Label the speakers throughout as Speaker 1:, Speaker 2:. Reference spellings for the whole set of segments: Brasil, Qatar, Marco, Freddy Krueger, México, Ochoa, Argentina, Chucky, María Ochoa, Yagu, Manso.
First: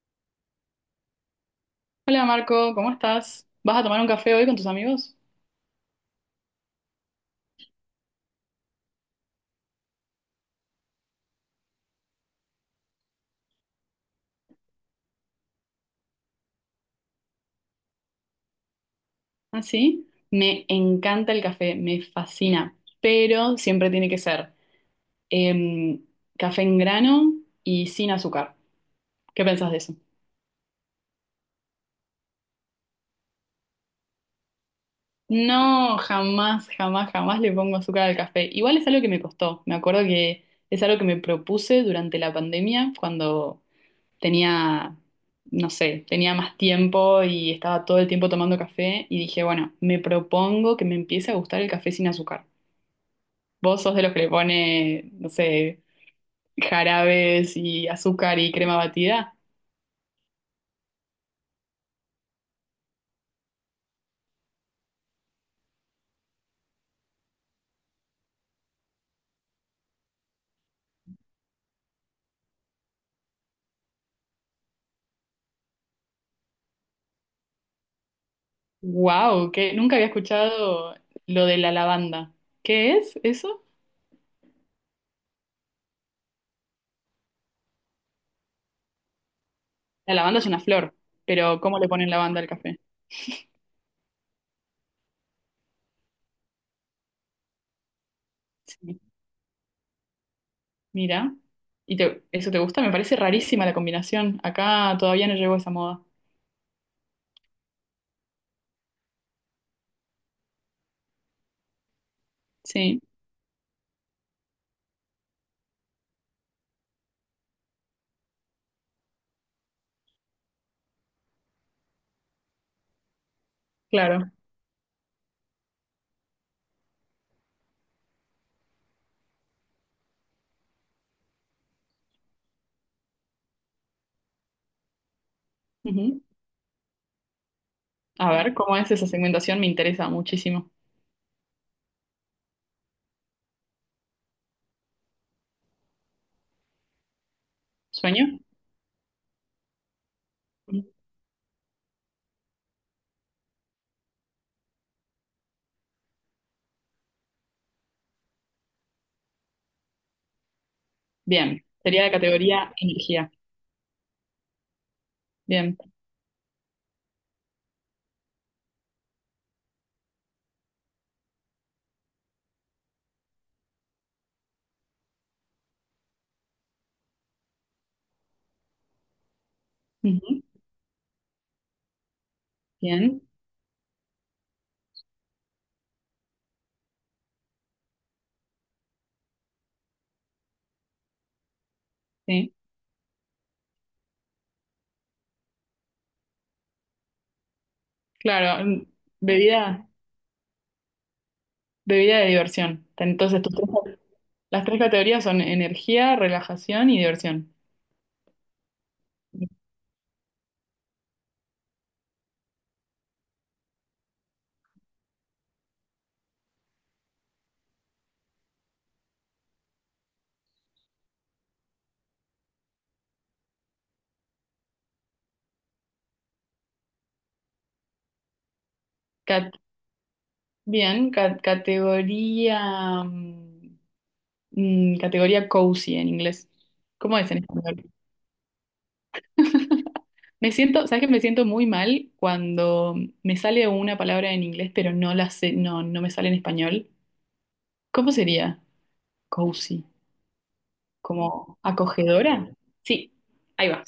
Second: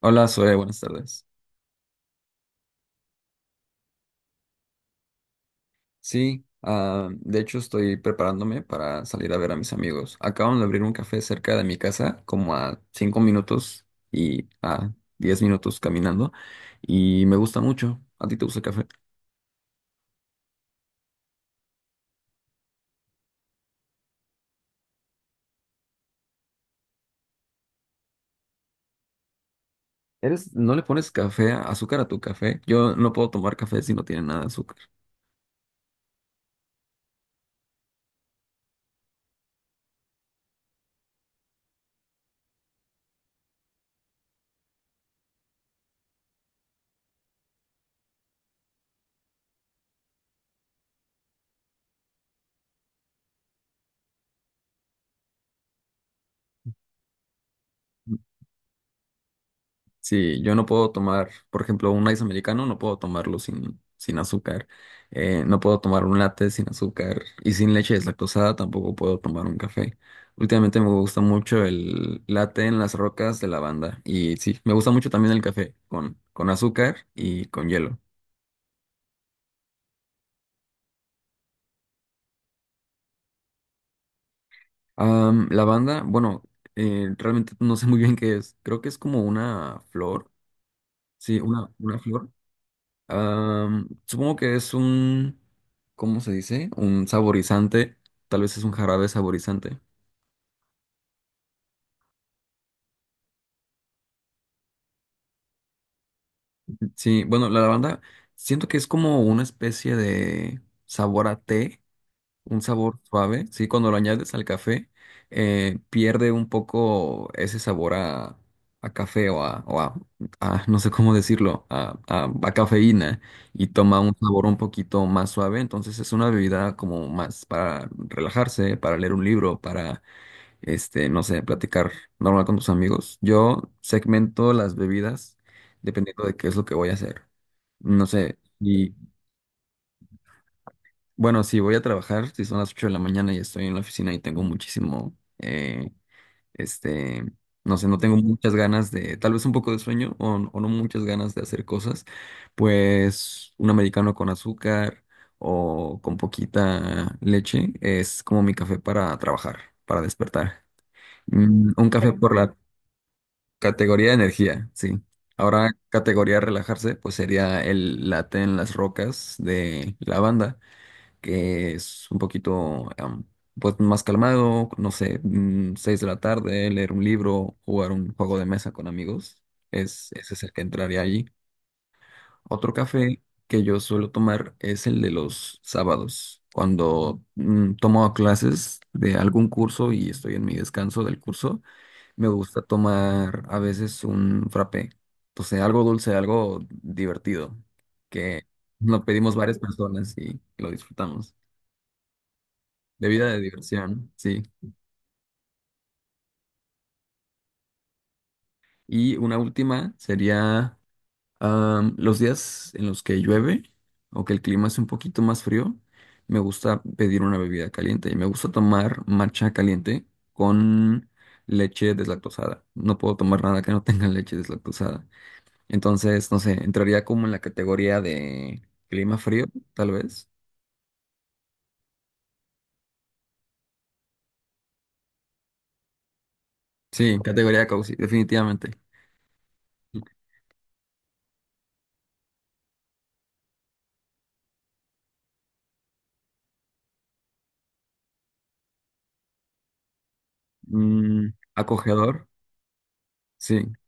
Speaker 1: Hola, Zoe, buenas tardes.
Speaker 2: Hola Marco, ¿cómo estás? ¿Vas a tomar un café hoy con tus amigos?
Speaker 1: Sí, de hecho estoy preparándome para salir a ver a mis amigos. Acaban de abrir un café cerca de mi casa, como a 5 minutos y a 10 minutos caminando, y me gusta mucho. ¿A ti te gusta el café?
Speaker 2: ¿Ah, sí? Me encanta el café, me fascina, pero siempre tiene que ser em, café en grano y sin azúcar. ¿Qué pensás de eso?
Speaker 1: ¿Eres, no le pones café, azúcar a tu café? Yo no puedo tomar café si no tiene nada de azúcar.
Speaker 2: No, jamás, jamás, jamás le pongo azúcar al café. Igual es algo que me costó. Me acuerdo que es algo que me propuse durante la pandemia cuando tenía, no sé, tenía más tiempo y estaba todo el tiempo tomando café y dije, bueno, me propongo que me empiece a gustar el café sin azúcar. ¿Vos sos de los que le pone, no sé, jarabes y azúcar y crema batida?
Speaker 1: Sí, yo no puedo tomar, por ejemplo, un ice americano, no puedo tomarlo sin azúcar. No puedo tomar un latte sin azúcar y sin leche deslactosada, tampoco puedo tomar un café. Últimamente me gusta mucho el latte en las rocas de lavanda y sí, me gusta mucho también el café con azúcar y con hielo.
Speaker 2: ¡Wow! Que nunca había escuchado lo de la lavanda. ¿Qué es eso?
Speaker 1: Lavanda, bueno, realmente no sé muy bien qué es. Creo que es como una
Speaker 2: La
Speaker 1: flor.
Speaker 2: lavanda es una flor,
Speaker 1: Sí,
Speaker 2: pero
Speaker 1: una,
Speaker 2: ¿cómo le
Speaker 1: una
Speaker 2: ponen
Speaker 1: flor.
Speaker 2: lavanda al café?
Speaker 1: Supongo que es un, ¿cómo se dice? Un saborizante, tal vez es un
Speaker 2: Sí,
Speaker 1: jarabe saborizante.
Speaker 2: mira. ¿Eso te gusta? Me parece rarísima la combinación. Acá todavía no llegó esa moda.
Speaker 1: Sí, bueno, la lavanda siento que es como una especie de sabor a té, un sabor
Speaker 2: Sí,
Speaker 1: suave, sí, cuando lo añades al café, pierde un poco ese sabor a café no sé cómo decirlo, a cafeína y toma un
Speaker 2: claro.
Speaker 1: sabor un poquito más suave, entonces es una bebida como más para relajarse, para leer un libro, para no sé, platicar normal con tus amigos. Yo segmento las bebidas
Speaker 2: Ujú.
Speaker 1: dependiendo de qué es lo que voy a hacer. No
Speaker 2: A
Speaker 1: sé,
Speaker 2: ver, ¿cómo es
Speaker 1: y
Speaker 2: esa segmentación? Me interesa muchísimo.
Speaker 1: bueno, si voy a trabajar, si son las 8 de la mañana y estoy en la oficina y tengo muchísimo, este, no sé, no tengo
Speaker 2: ¿Sueño?
Speaker 1: muchas ganas de, tal vez un poco de sueño o no muchas ganas de hacer cosas, pues un americano con azúcar o con poquita leche es como mi café para trabajar, para despertar.
Speaker 2: Bien.
Speaker 1: Mm, Un
Speaker 2: Sería la
Speaker 1: café por la
Speaker 2: categoría energía.
Speaker 1: Categoría de energía, sí. Ahora,
Speaker 2: Bien.
Speaker 1: categoría de relajarse, pues sería el late en las rocas de la banda, que es un poquito pues más calmado, no sé, 6 de la tarde, leer un libro, jugar un juego de mesa con amigos. Ese
Speaker 2: Ujú.
Speaker 1: es el que entraría allí. Otro café
Speaker 2: Bien.
Speaker 1: que yo suelo tomar es el de los sábados, cuando tomo clases de algún curso y estoy en mi descanso del curso. Me
Speaker 2: Sí.
Speaker 1: gusta tomar a veces un frappé. Entonces, algo dulce, algo divertido, que
Speaker 2: Claro.
Speaker 1: lo pedimos varias
Speaker 2: Bebida,
Speaker 1: personas y lo disfrutamos.
Speaker 2: bebida de diversión.
Speaker 1: Bebida de
Speaker 2: Entonces,
Speaker 1: diversión, sí.
Speaker 2: las tres categorías son energía, relajación y diversión.
Speaker 1: Y una última sería los días en los que llueve o que el clima es un poquito más frío. Me gusta pedir una bebida caliente y me gusta tomar matcha caliente con leche deslactosada. No puedo tomar nada que no tenga leche deslactosada. Entonces, no sé, entraría como en la categoría de clima frío,
Speaker 2: Cat-
Speaker 1: tal vez.
Speaker 2: Bien. Categoría. Categoría cozy en inglés.
Speaker 1: Sí,
Speaker 2: ¿Cómo es en
Speaker 1: categoría
Speaker 2: español?
Speaker 1: cozy, definitivamente.
Speaker 2: Me siento, ¿sabes que me siento muy mal cuando me sale una palabra en inglés, pero no la sé, no, no me sale en español? ¿Cómo sería? Cozy,
Speaker 1: Mm,
Speaker 2: como
Speaker 1: Acogedor,
Speaker 2: acogedora. Sí,
Speaker 1: sí,
Speaker 2: ahí va.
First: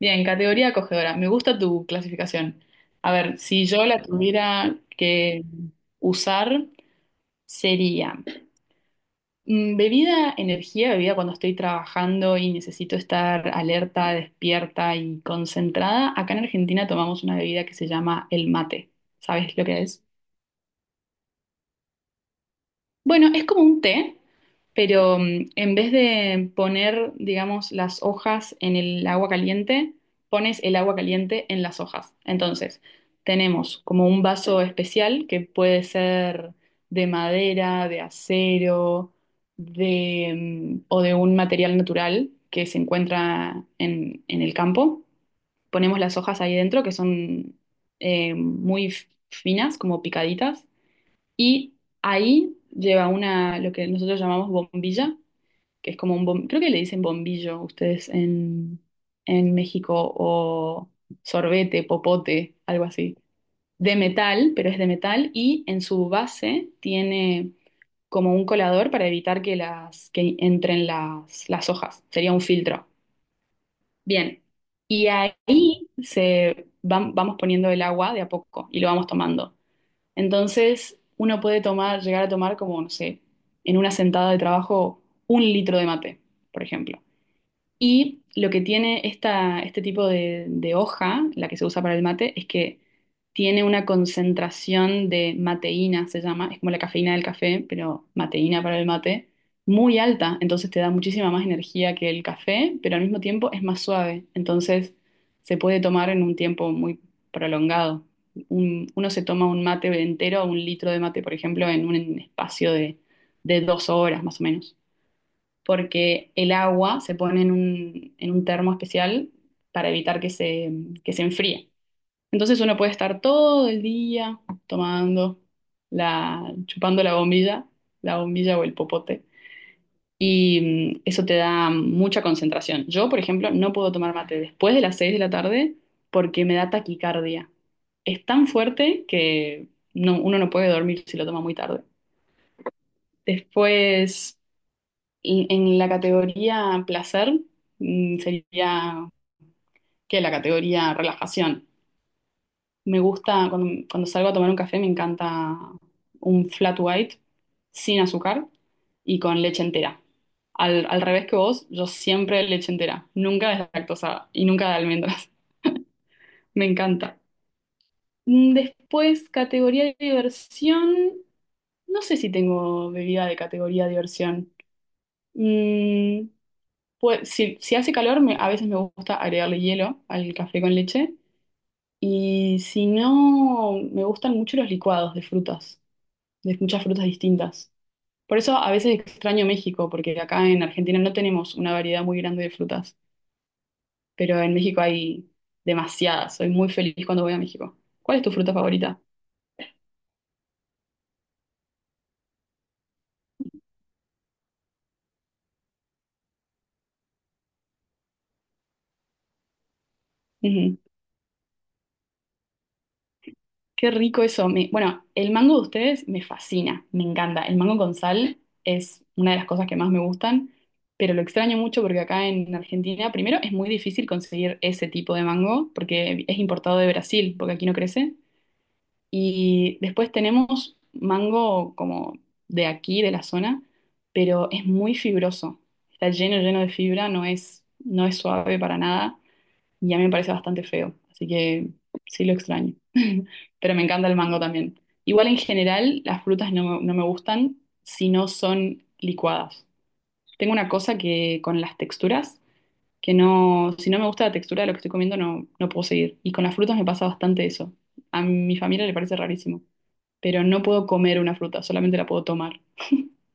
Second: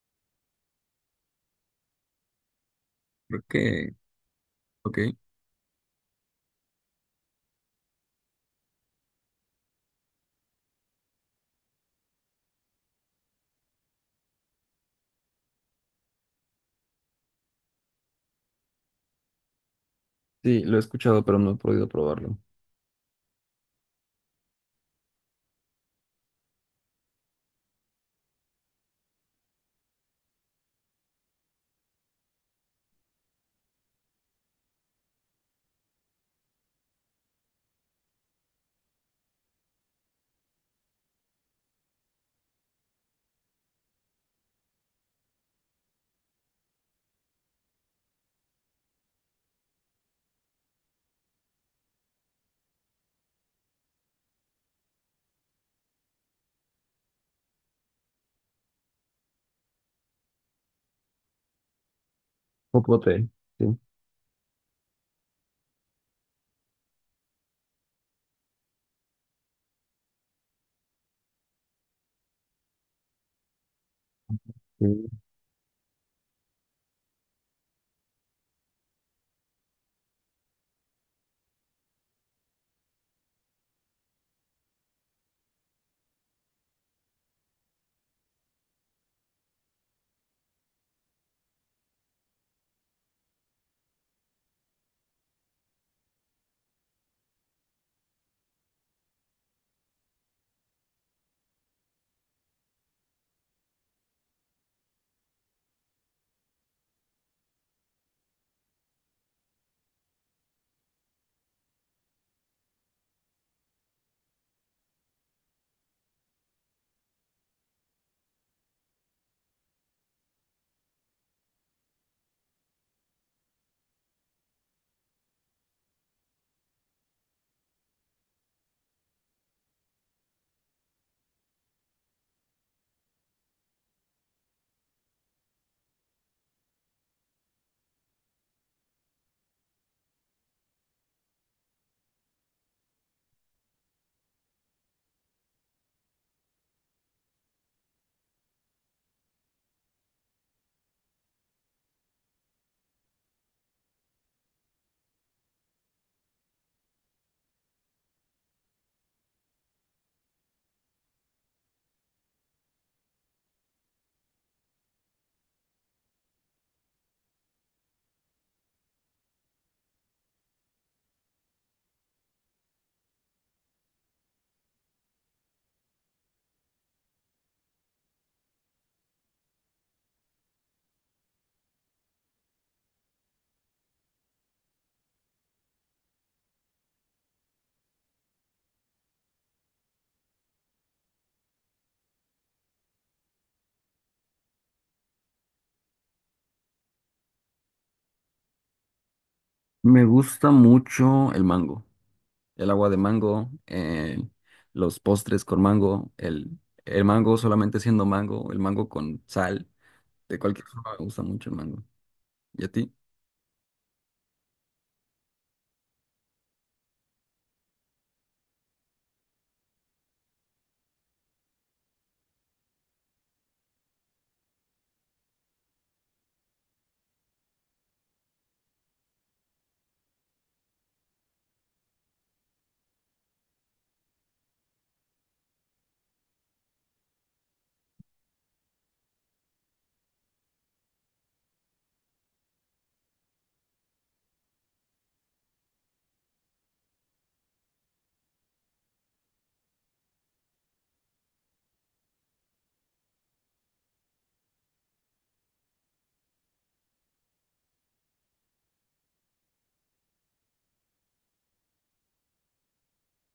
Speaker 2: Bien, categoría acogedora. Me gusta tu clasificación. A ver,
Speaker 1: creo
Speaker 2: si yo
Speaker 1: que,
Speaker 2: la tuviera
Speaker 1: ok.
Speaker 2: que usar, sería. Bebida, energía, bebida cuando estoy trabajando y necesito estar alerta, despierta y concentrada. Acá en Argentina tomamos una bebida que se llama el mate. ¿Sabes lo que es?
Speaker 1: Sí, lo he escuchado, pero no he podido probarlo.
Speaker 2: Bueno, es como un té, pero en vez de poner, digamos, las hojas en el agua caliente, pones el agua caliente en las hojas. Entonces, tenemos como un vaso especial que puede ser de madera, de acero, de, o de un material natural que se encuentra en el campo. Ponemos las hojas ahí dentro, que son muy finas, como picaditas y ahí lleva una, lo que nosotros llamamos bombilla, que es como un creo que le dicen bombillo ustedes en México, o sorbete, popote, algo así,
Speaker 1: Popote, sí.
Speaker 2: de metal, pero es de metal, y en su base tiene como un colador para evitar que que entren las hojas. Sería un filtro. Bien.
Speaker 1: Sí.
Speaker 2: Y ahí vamos poniendo el agua de a poco y lo vamos tomando. Entonces, uno puede tomar, llegar a tomar como, no sé, en una sentada de trabajo, un litro de mate, por ejemplo. Y lo que tiene esta, este tipo de hoja, la que se usa para el mate, es que tiene una concentración de mateína, se llama, es como la cafeína del café, pero mateína para el mate, muy alta, entonces te da muchísima más energía que el café, pero al mismo tiempo es más suave, entonces se puede tomar en un tiempo muy prolongado. Uno se toma un mate entero, un litro de mate, por ejemplo, en un espacio de dos horas más o menos porque el agua se pone en un termo especial para evitar que que se enfríe. Entonces uno puede estar todo el día tomando la, chupando la bombilla o el popote, y eso te da mucha concentración. Yo, por ejemplo, no puedo tomar mate después de las 6 de la tarde porque me da taquicardia. Es tan fuerte que uno no puede dormir si lo toma muy tarde. Después, y en la categoría placer, sería que la categoría relajación. Me gusta, cuando, cuando salgo a tomar un café, me encanta un flat white sin azúcar y con leche entera. Al, al revés que vos, yo siempre leche entera, nunca deslactosada y nunca de almendras. Me encanta. Después, categoría de diversión. No sé si tengo bebida de categoría de diversión. Mm, Pues, si, si hace calor, a veces me gusta agregarle hielo al café con leche. Y si no, me gustan mucho los licuados de frutas, de muchas frutas distintas. Por eso a veces extraño México, porque acá en Argentina no tenemos una variedad muy grande de frutas, pero en México hay demasiadas. Soy muy feliz cuando voy a México. ¿Cuál es tu fruta favorita?
Speaker 1: Me gusta mucho el mango, el agua de mango, los postres con mango, el mango solamente siendo mango, el mango con sal, de cualquier
Speaker 2: Ujú.
Speaker 1: forma me gusta mucho el mango. ¿Y a ti?
Speaker 2: Qué rico eso. Bueno, el mango de ustedes me fascina, me encanta. El mango con sal es una de las cosas que más me gustan, pero lo extraño mucho porque acá en Argentina, primero, es muy difícil conseguir ese tipo de mango porque es importado de Brasil, porque aquí no crece. Y después tenemos mango como de aquí, de la zona, pero es muy fibroso. Está lleno, lleno de fibra, no es suave para nada y a mí me parece bastante feo, así que sí lo extraño. Pero me encanta el mango también. Igual en general las frutas no, no me gustan si no son licuadas. Tengo una cosa que con las texturas, que no, si no me gusta la textura de lo que estoy comiendo no, no puedo seguir. Y con las frutas me pasa bastante eso. A mi familia le parece rarísimo, pero no puedo comer una fruta, solamente la puedo tomar.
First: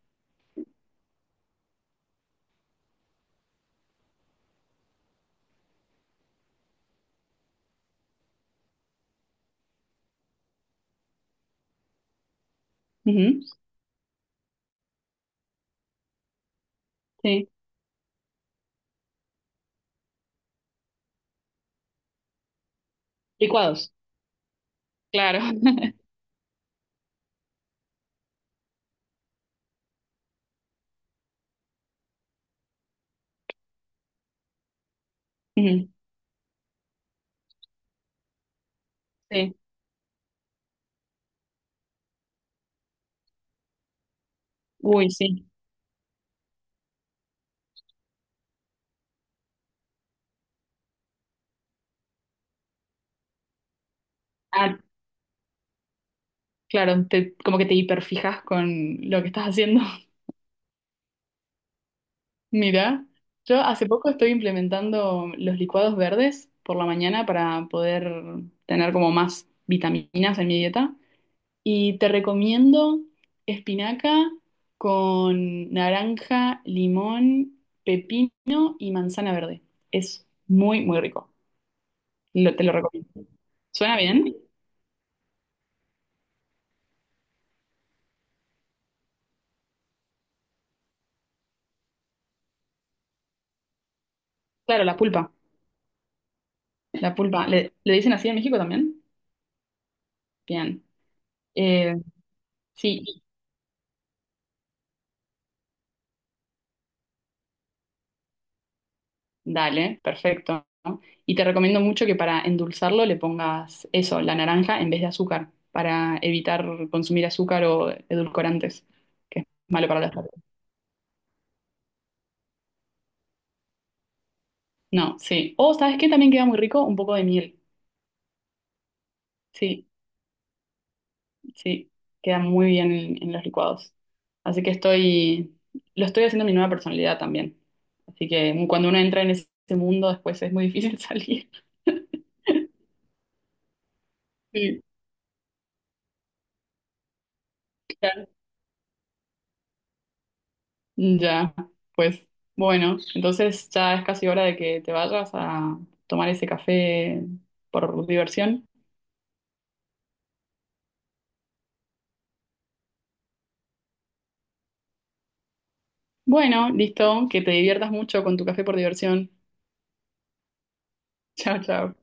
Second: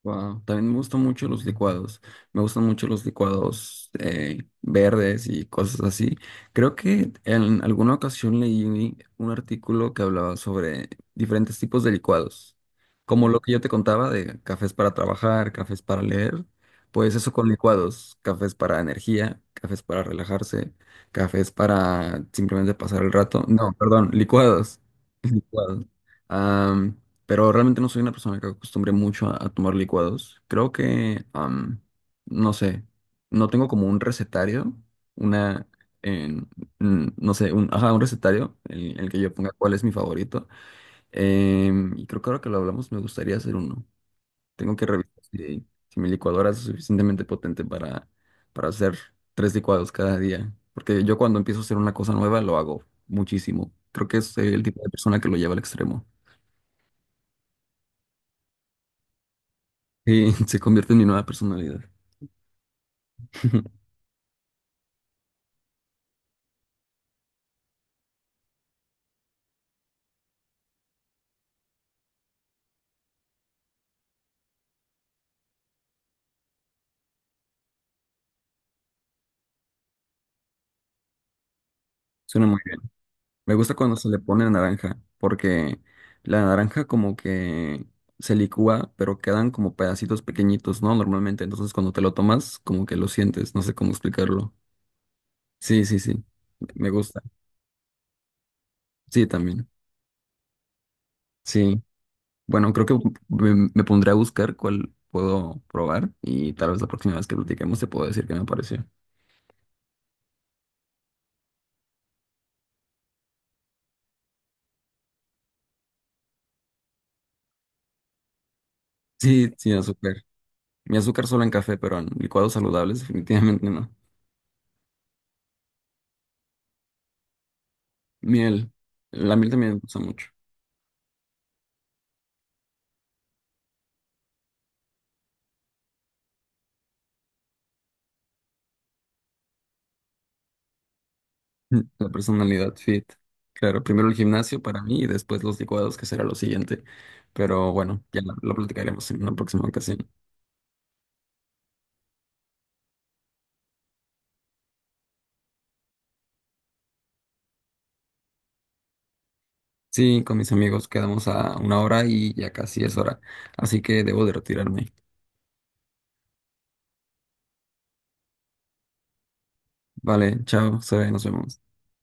Speaker 1: Wow. También me gustan mucho los licuados. Me gustan mucho los licuados verdes y cosas así. Creo que en alguna ocasión leí un artículo que hablaba sobre diferentes tipos de licuados. Como lo
Speaker 2: Ujú,
Speaker 1: que yo te contaba de cafés para trabajar, cafés para leer. Pues eso con
Speaker 2: sí,
Speaker 1: licuados. Cafés para energía, cafés para relajarse, cafés para simplemente pasar el rato. No,
Speaker 2: licuados,
Speaker 1: perdón, licuados.
Speaker 2: claro.
Speaker 1: Licuados. Pero realmente no soy una persona que acostumbre mucho a tomar licuados. Creo que, no sé, no tengo como un recetario, una,
Speaker 2: Ujú,
Speaker 1: en- no sé, ajá, un recetario en el que yo ponga
Speaker 2: sí,
Speaker 1: cuál es mi favorito. Y creo que ahora que lo hablamos me gustaría hacer uno. Tengo que
Speaker 2: uy,
Speaker 1: revisar
Speaker 2: sí.
Speaker 1: si mi licuadora es suficientemente potente para, hacer tres licuados cada día. Porque yo cuando empiezo a hacer una cosa nueva lo hago muchísimo. Creo que soy el
Speaker 2: Ah,
Speaker 1: tipo de persona que lo lleva al extremo.
Speaker 2: claro, como que te hiperfijas con lo que estás haciendo.
Speaker 1: Sí, se convierte en mi nueva personalidad.
Speaker 2: Mira, yo hace poco estoy implementando los licuados verdes por la mañana para poder tener como más vitaminas en mi dieta. Y te recomiendo espinaca con naranja, limón, pepino y manzana verde. Es muy, muy rico.
Speaker 1: Suena muy
Speaker 2: Te lo
Speaker 1: bien.
Speaker 2: recomiendo.
Speaker 1: Me gusta cuando
Speaker 2: ¿Suena
Speaker 1: se le
Speaker 2: bien?
Speaker 1: pone naranja, porque la naranja como que se licúa, pero quedan como pedacitos pequeñitos, ¿no? Normalmente, entonces cuando te lo tomas, como que lo sientes, no sé cómo explicarlo.
Speaker 2: Claro, la pulpa.
Speaker 1: Sí, sí, sí, me
Speaker 2: La
Speaker 1: gusta.
Speaker 2: pulpa. ¿Le, le dicen así en México también?
Speaker 1: Sí, también.
Speaker 2: Bien.
Speaker 1: Sí.
Speaker 2: Eh,
Speaker 1: Bueno, creo que
Speaker 2: sí,
Speaker 1: me pondré a buscar cuál puedo probar y tal vez la próxima vez que platiquemos te puedo decir qué me pareció.
Speaker 2: dale, perfecto. Y te recomiendo mucho que para endulzarlo le pongas eso, la naranja en vez de azúcar, para evitar consumir azúcar o edulcorantes, que es
Speaker 1: Sí, sin
Speaker 2: malo para la
Speaker 1: azúcar.
Speaker 2: salud.
Speaker 1: Mi azúcar solo en café, pero en licuados saludables definitivamente no.
Speaker 2: No, sí. O, ¿sabes qué? También queda muy rico un poco de miel.
Speaker 1: Miel. La miel también me
Speaker 2: Sí,
Speaker 1: gusta mucho.
Speaker 2: sí, queda muy bien en los licuados. Así que estoy, lo estoy haciendo mi nueva personalidad también. Así que cuando uno entra en ese mundo, después es muy difícil salir.
Speaker 1: Mm. La personalidad fit. Claro, primero el gimnasio para
Speaker 2: Sí.
Speaker 1: mí y después los licuados, que será lo siguiente. Pero bueno, ya lo platicaremos en una próxima ocasión.
Speaker 2: Ya, pues bueno, entonces ya es casi hora de que te vayas a tomar ese café por diversión.
Speaker 1: Sí, con mis amigos quedamos a una hora y ya casi es hora. Así que debo de retirarme.
Speaker 2: Bueno, listo, que te diviertas mucho con tu café por diversión.
Speaker 1: Vale, chao, Zoe, nos
Speaker 2: Chao,
Speaker 1: vemos.
Speaker 2: chao.